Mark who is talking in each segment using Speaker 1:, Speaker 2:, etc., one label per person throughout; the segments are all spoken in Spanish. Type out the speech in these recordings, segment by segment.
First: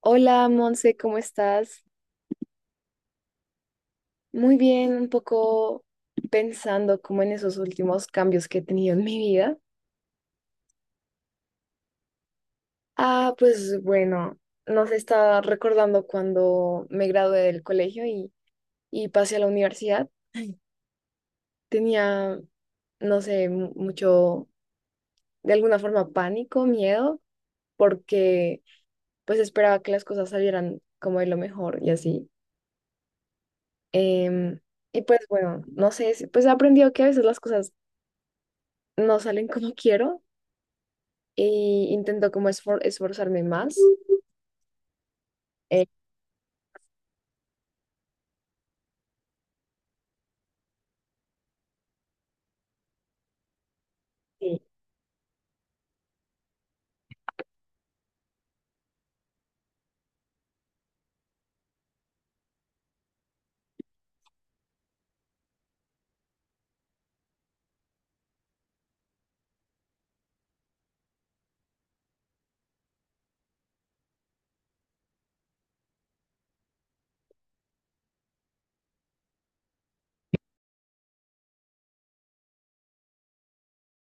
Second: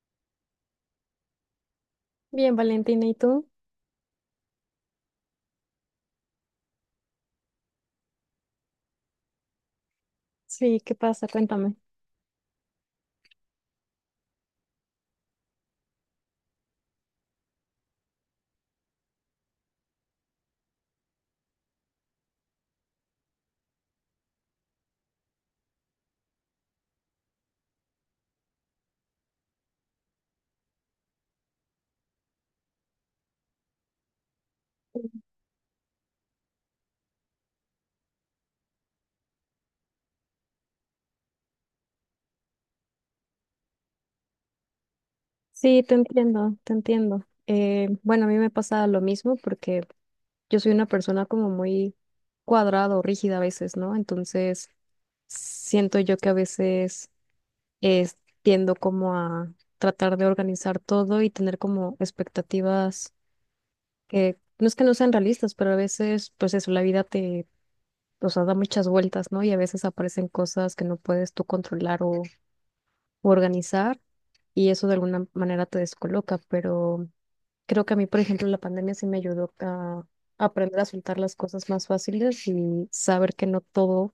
Speaker 1: Hola, Monse, ¿cómo estás?
Speaker 2: Bien, Valentina, ¿y tú?
Speaker 1: Muy bien, un poco pensando como en esos últimos cambios que he tenido en mi vida.
Speaker 2: Sí, ¿qué pasa? Cuéntame.
Speaker 1: Ah, pues bueno, no se está recordando cuando me gradué del colegio y pasé a la universidad. Tenía, no sé, mucho, de alguna forma, pánico, miedo, porque pues esperaba que las cosas salieran como de lo mejor y así. Em, y pues bueno, no sé, pues he aprendido que a veces las cosas no salen como quiero y intento como esforzarme más.
Speaker 2: Sí,
Speaker 1: Eh,
Speaker 2: te entiendo, te entiendo. Bueno, a mí me pasa lo mismo porque yo soy una persona como muy cuadrada o rígida a veces, ¿no?
Speaker 1: sí,
Speaker 2: Entonces, siento yo que a veces eh, tiendo como a tratar de organizar todo y tener como expectativas que no es que no sean realistas, pero a veces, pues eso, la vida te, o sea, da muchas vueltas, ¿no? Y a veces aparecen cosas que no puedes tú controlar o u organizar y eso de alguna manera te descoloca, pero creo que a mí, por ejemplo, la pandemia sí me ayudó a aprender a soltar las cosas más fáciles y saber que no todo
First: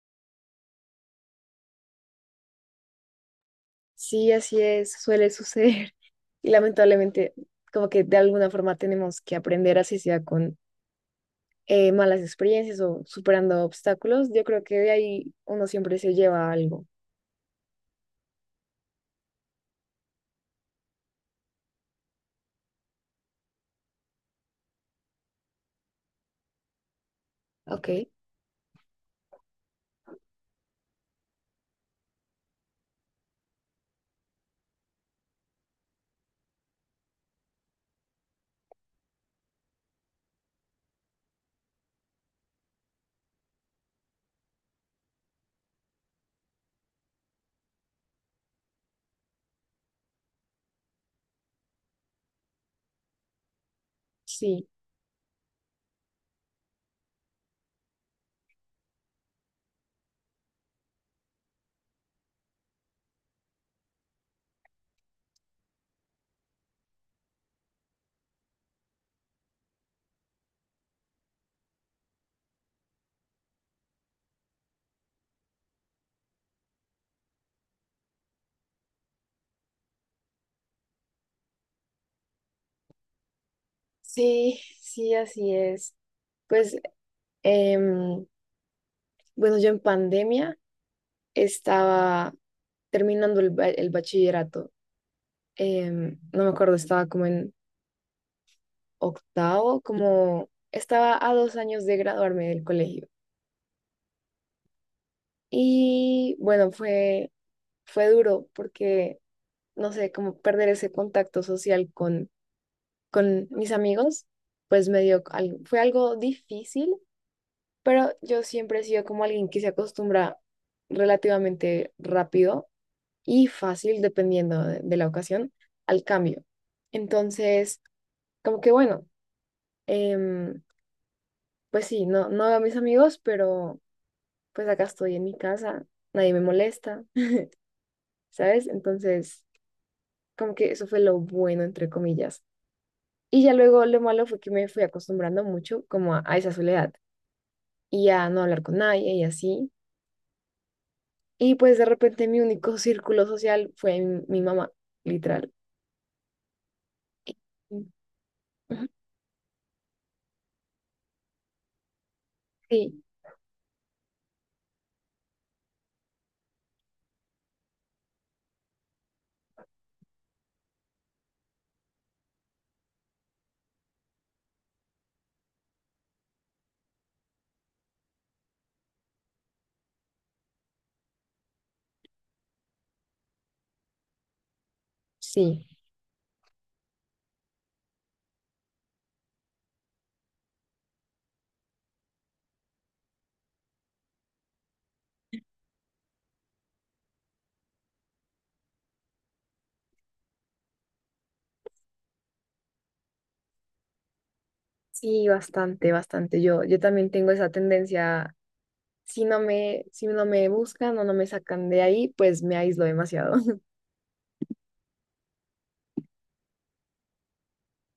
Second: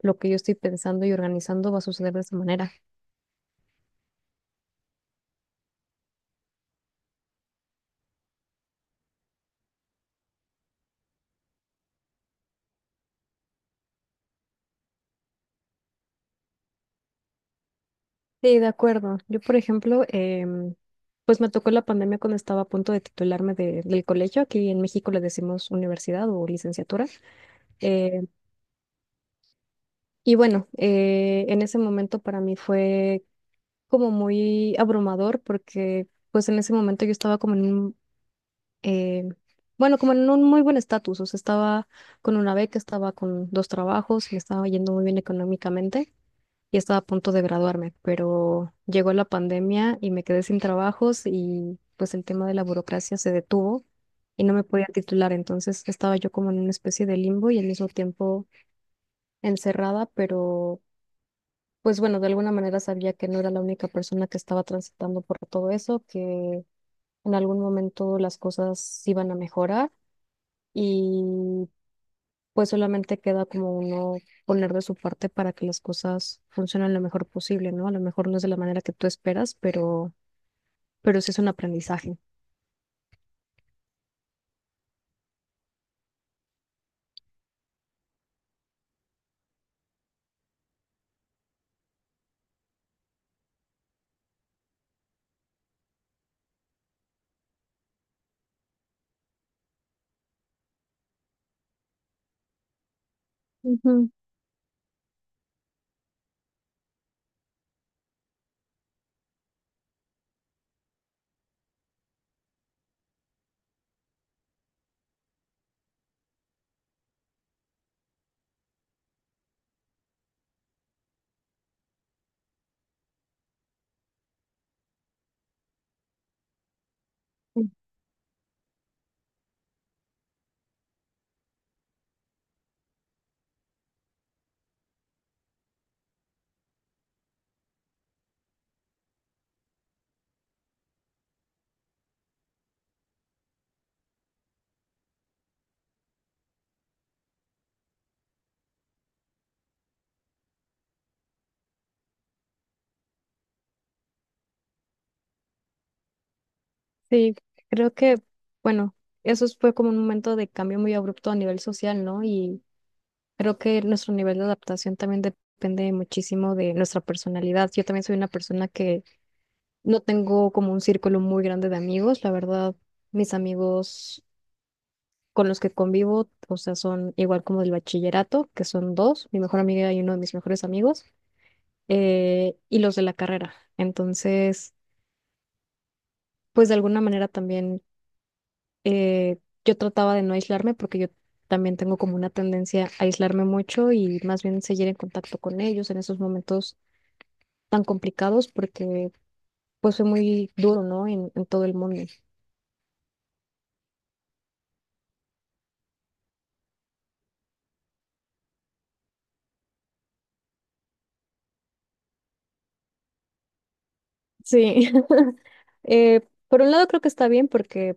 Speaker 2: lo que yo estoy pensando y organizando va a suceder de esa manera.
Speaker 1: sí, así es, suele suceder. Y lamentablemente, como que de alguna forma tenemos que aprender, así sea con malas experiencias o superando obstáculos. Yo creo que de ahí uno siempre se lleva algo.
Speaker 2: Sí, de acuerdo. Yo, por ejemplo, pues me tocó la pandemia cuando estaba a punto de titularme del colegio. Aquí en México le decimos universidad o licenciatura.
Speaker 1: Ok,
Speaker 2: Eh, y bueno, en ese momento para mí fue como muy abrumador porque pues en ese momento yo estaba como en eh, un muy buen estatus, o sea, estaba con una beca, estaba con dos trabajos, me estaba yendo muy bien económicamente y estaba a punto de graduarme, pero llegó la pandemia y me quedé sin trabajos y pues el tema de la burocracia se detuvo. Y no me
Speaker 1: sí,
Speaker 2: podía titular, entonces estaba yo como en una especie de limbo y al mismo tiempo encerrada, pero pues bueno, de alguna manera sabía que no era la única persona que estaba transitando por todo eso, que en algún momento las cosas iban a mejorar y pues solamente queda como uno poner de su parte para que las cosas funcionen lo mejor posible, ¿no? A lo mejor no es de la manera que tú esperas, pero sí es un aprendizaje.
Speaker 1: sí, sí, así es. Pues, em, bueno, yo en pandemia estaba terminando el bachillerato. No me acuerdo, estaba como en octavo, como estaba a dos años de graduarme del colegio.
Speaker 2: Ujú.
Speaker 1: Y bueno, fue duro porque, no sé, como perder ese contacto social con mis amigos, pues me dio, fue algo difícil, pero yo siempre he sido como alguien que se acostumbra relativamente rápido y fácil, dependiendo de la ocasión, al cambio.
Speaker 2: Sí.
Speaker 1: Entonces, como que bueno. em, Pues sí, no, no veo a mis amigos, pero pues acá estoy en mi casa, nadie me molesta, ¿sabes? Entonces, como que eso fue lo bueno, entre comillas. Y ya luego lo malo fue que me fui acostumbrando mucho como a esa soledad y a no hablar con nadie y así. Y pues de repente mi único círculo social fue mi mamá, literal.
Speaker 2: Sí,
Speaker 1: Mm.
Speaker 2: creo que,
Speaker 1: Ujú.
Speaker 2: bueno, eso fue como un momento de cambio muy abrupto a nivel social, ¿no? Y
Speaker 1: Sí,
Speaker 2: creo que nuestro nivel de adaptación también depende muchísimo de nuestra personalidad. Yo también soy una persona que no tengo como un círculo muy grande de amigos. La verdad, mis amigos con los que convivo, o sea, son igual como del bachillerato, que son dos, mi mejor amiga y uno de mis mejores amigos, y los de la carrera. Entonces,
Speaker 1: sí,
Speaker 2: pues de alguna manera también eh, yo trataba de no aislarme porque yo también tengo como una tendencia a aislarme mucho y más bien seguir en contacto con ellos en esos momentos tan complicados porque pues fue muy duro, ¿no? En todo el mundo.
Speaker 1: sí, bastante, bastante. Yo también tengo esa tendencia, si no me buscan o no me sacan de ahí, pues me aíslo demasiado.
Speaker 2: Sí. Eh, por un lado creo que está bien porque,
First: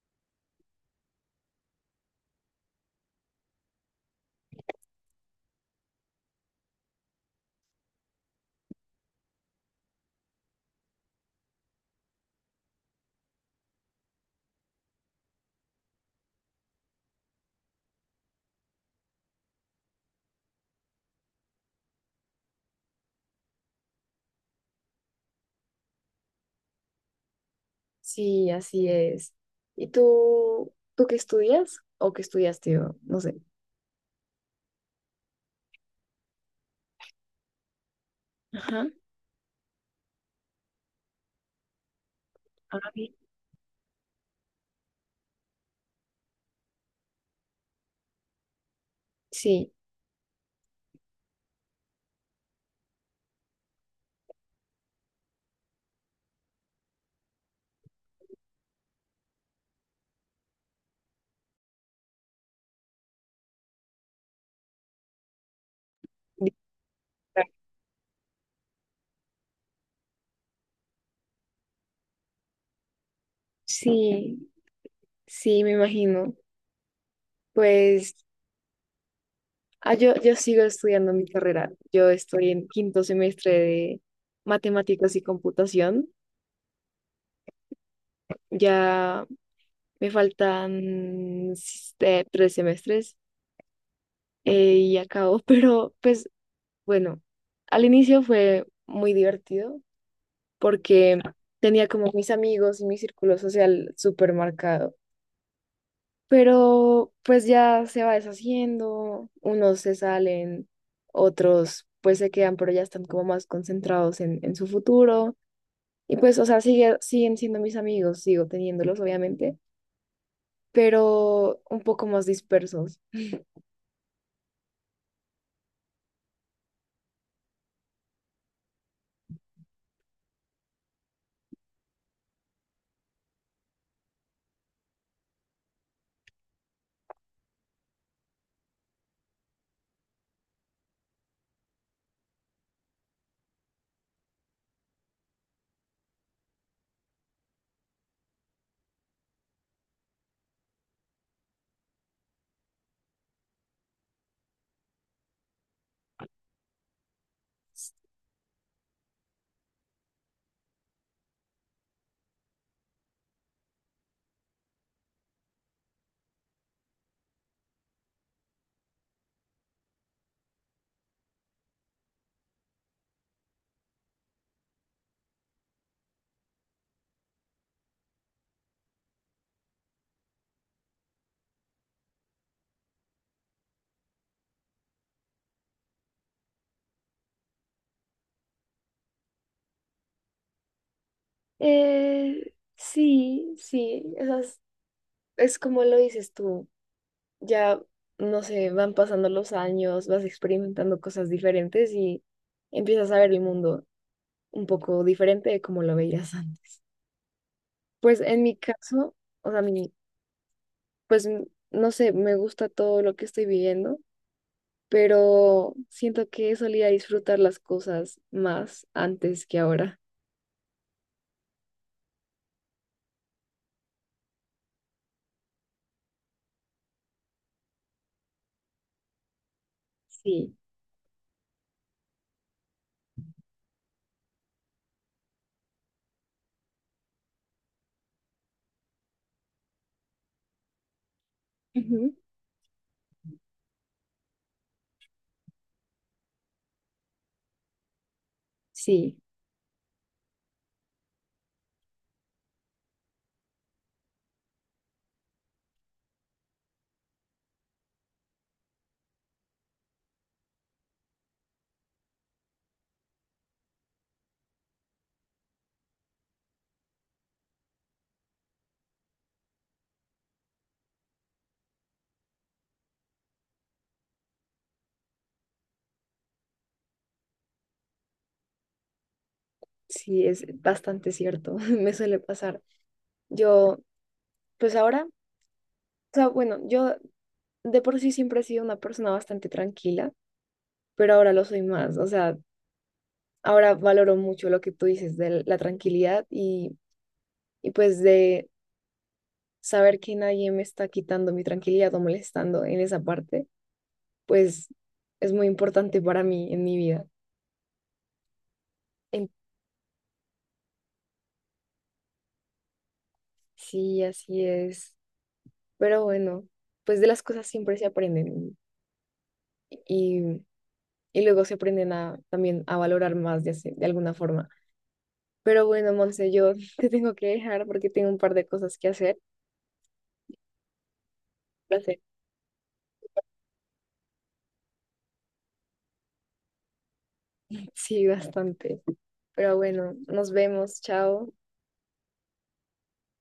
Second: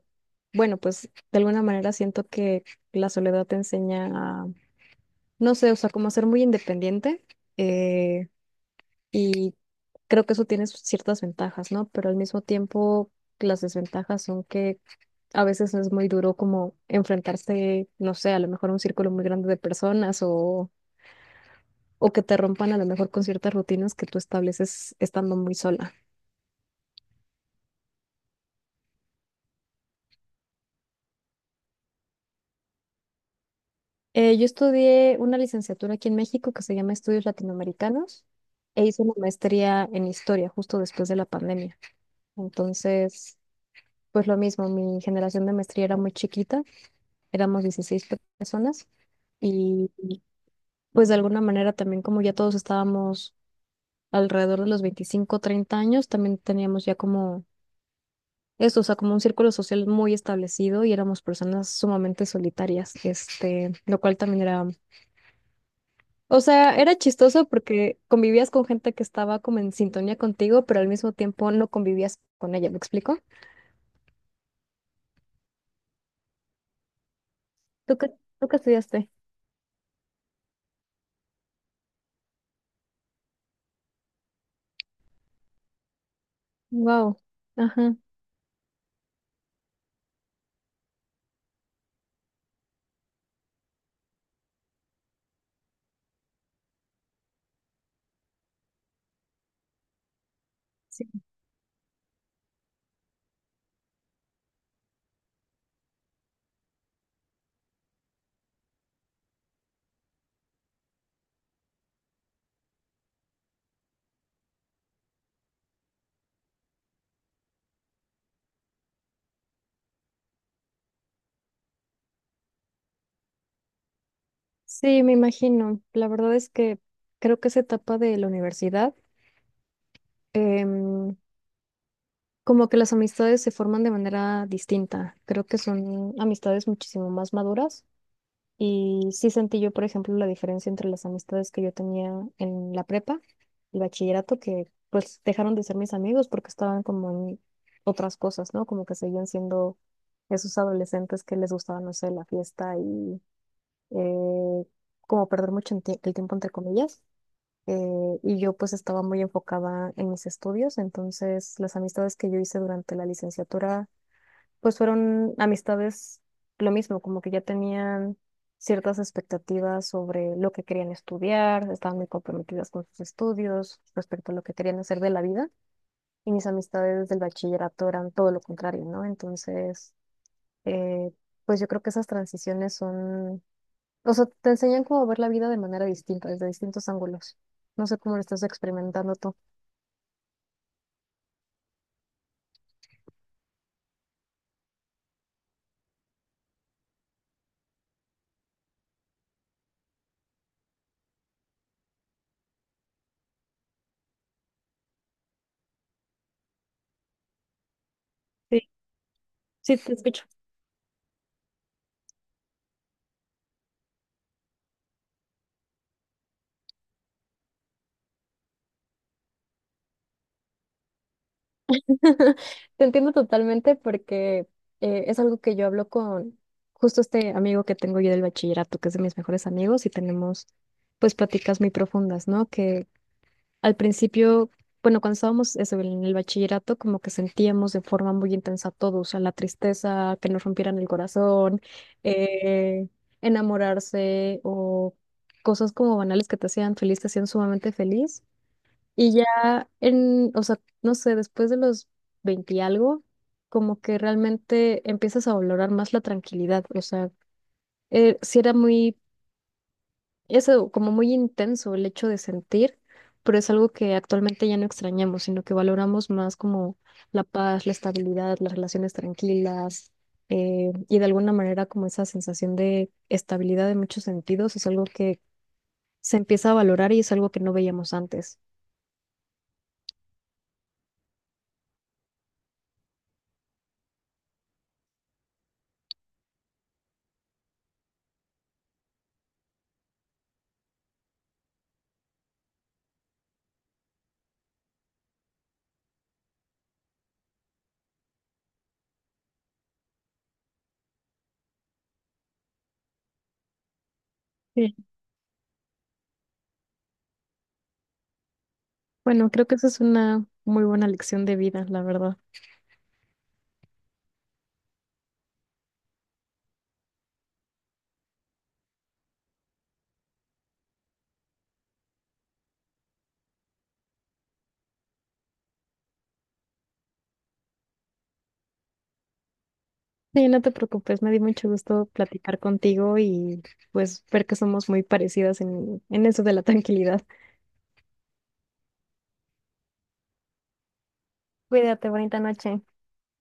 Speaker 2: bueno, pues de alguna manera siento que la soledad te enseña a, no sé, o sea, como a ser muy independiente eh, y creo que eso tiene sus ciertas ventajas, ¿no? Pero al mismo tiempo las desventajas son que a veces es muy duro como enfrentarse, no sé, a lo mejor a un círculo muy grande de personas o que te rompan a lo mejor con ciertas rutinas que tú estableces estando muy sola.
Speaker 1: Sí, así es. ¿Y tú qué estudias o qué estudiaste? O, no sé.
Speaker 2: Yo estudié una licenciatura aquí en México que se llama Estudios Latinoamericanos
Speaker 1: Ajá.
Speaker 2: e hice una maestría en historia justo después de la pandemia.
Speaker 1: Ah, bien.
Speaker 2: Entonces, pues lo mismo, mi generación de maestría era muy chiquita, éramos 16 personas
Speaker 1: Sí.
Speaker 2: y pues de alguna manera también como ya todos estábamos alrededor de los 25-30 años, también teníamos ya como esto, o sea, como un círculo social muy establecido y éramos personas sumamente solitarias, este, lo cual también era, o sea, era chistoso
Speaker 1: Distrae.
Speaker 2: porque convivías con gente que estaba como en sintonía contigo, pero al mismo tiempo no convivías con ella, ¿me explico?
Speaker 1: Sí, sí, me imagino.
Speaker 2: ¿Tú qué,
Speaker 1: Pues
Speaker 2: ¿tú qué estudiaste?
Speaker 1: ah, yo sigo estudiando mi carrera. Yo estoy en quinto semestre de matemáticas y computación.
Speaker 2: Wow. Ajá.
Speaker 1: Ya me faltan tres semestres y acabo, pero pues bueno, al inicio fue muy divertido
Speaker 2: Sí.
Speaker 1: porque tenía como mis amigos y mi círculo social súper marcado. Pero pues ya se va deshaciendo, unos se salen, otros pues se quedan, pero ya están como más concentrados en su futuro. Y pues, o sea, siguen siendo mis amigos, sigo teniéndolos, obviamente, pero un poco más dispersos.
Speaker 2: Sí, me imagino. La verdad es que creo que esa etapa de la universidad, em, como que las amistades se forman de manera distinta. Creo que son amistades muchísimo más maduras. Y sí sentí yo, por ejemplo, la diferencia entre las amistades que yo tenía en la prepa, el bachillerato, que pues dejaron de ser mis amigos porque estaban como en otras cosas, ¿no? Como que seguían siendo esos adolescentes que les gustaba, no sé, la fiesta y eh, como perder mucho en el tiempo, entre comillas. Y yo pues estaba muy enfocada en mis estudios, entonces las amistades que yo hice durante la licenciatura pues fueron amistades lo mismo, como que ya tenían ciertas expectativas sobre lo que querían estudiar, estaban muy comprometidas con sus estudios respecto a lo que querían hacer de la vida. Y mis amistades del bachillerato eran todo lo contrario, ¿no? Entonces, eh, pues yo creo que esas transiciones son, o sea, te enseñan cómo ver la vida de manera distinta, desde distintos ángulos. No sé cómo lo estás experimentando tú.
Speaker 1: Sí, sí, esas, es como lo dices tú. Ya, no sé, van pasando los años, vas experimentando cosas diferentes y empiezas a ver el mundo un poco diferente de como lo veías antes. Pues en mi
Speaker 2: Sí,
Speaker 1: caso, o sea,
Speaker 2: sí,
Speaker 1: mi,
Speaker 2: te escucho.
Speaker 1: pues no sé, me gusta todo lo que estoy viviendo, pero siento que solía disfrutar las cosas más antes que ahora.
Speaker 2: Te entiendo totalmente porque es algo que yo hablo con justo este amigo que tengo yo del bachillerato, que es de mis mejores amigos, y tenemos
Speaker 1: Sí,
Speaker 2: pues pláticas muy profundas, ¿no? Que al principio, bueno, cuando estábamos eso, en el bachillerato, como que sentíamos de forma muy intensa todo, o sea, la tristeza, que nos rompieran el corazón,
Speaker 1: Ujú.
Speaker 2: eh, enamorarse o cosas como banales que te hacían feliz, te hacían sumamente feliz. Y
Speaker 1: Sí,
Speaker 2: ya en, o sea, no sé, después de los 20 y algo, como que realmente empiezas a valorar más la tranquilidad. O sea, sí era muy, eso, como muy intenso el hecho de sentir, pero es algo que actualmente ya no extrañamos, sino que valoramos más como la paz, la estabilidad, las relaciones tranquilas, y de alguna manera como esa sensación de estabilidad en muchos sentidos es algo que se empieza a valorar y es algo que no veíamos antes.
Speaker 1: sí, es bastante cierto, me suele pasar. Yo, pues ahora, o sea, bueno, yo de por sí siempre he sido una persona bastante tranquila, pero ahora lo soy más. O sea, ahora valoro mucho lo que tú dices de la tranquilidad y pues de saber que nadie me está quitando mi tranquilidad o molestando en esa parte, pues es muy importante para mí en mi vida. En-
Speaker 2: Bueno, creo que eso es una muy buena lección de vida, la verdad.
Speaker 1: sí, así es. Pero bueno, pues de las cosas siempre se aprenden y, y luego se aprenden a, también a valorar más de, de alguna forma. Pero bueno, Monse, yo te tengo que dejar porque tengo un par de cosas que hacer.
Speaker 2: Sí, no te preocupes, me dio mucho gusto
Speaker 1: Placer.
Speaker 2: platicar contigo y pues ver que somos muy parecidas en eso de la tranquilidad.
Speaker 1: Sí, bastante. Pero bueno, nos vemos. Chao.
Speaker 2: Cuídate, bonita noche.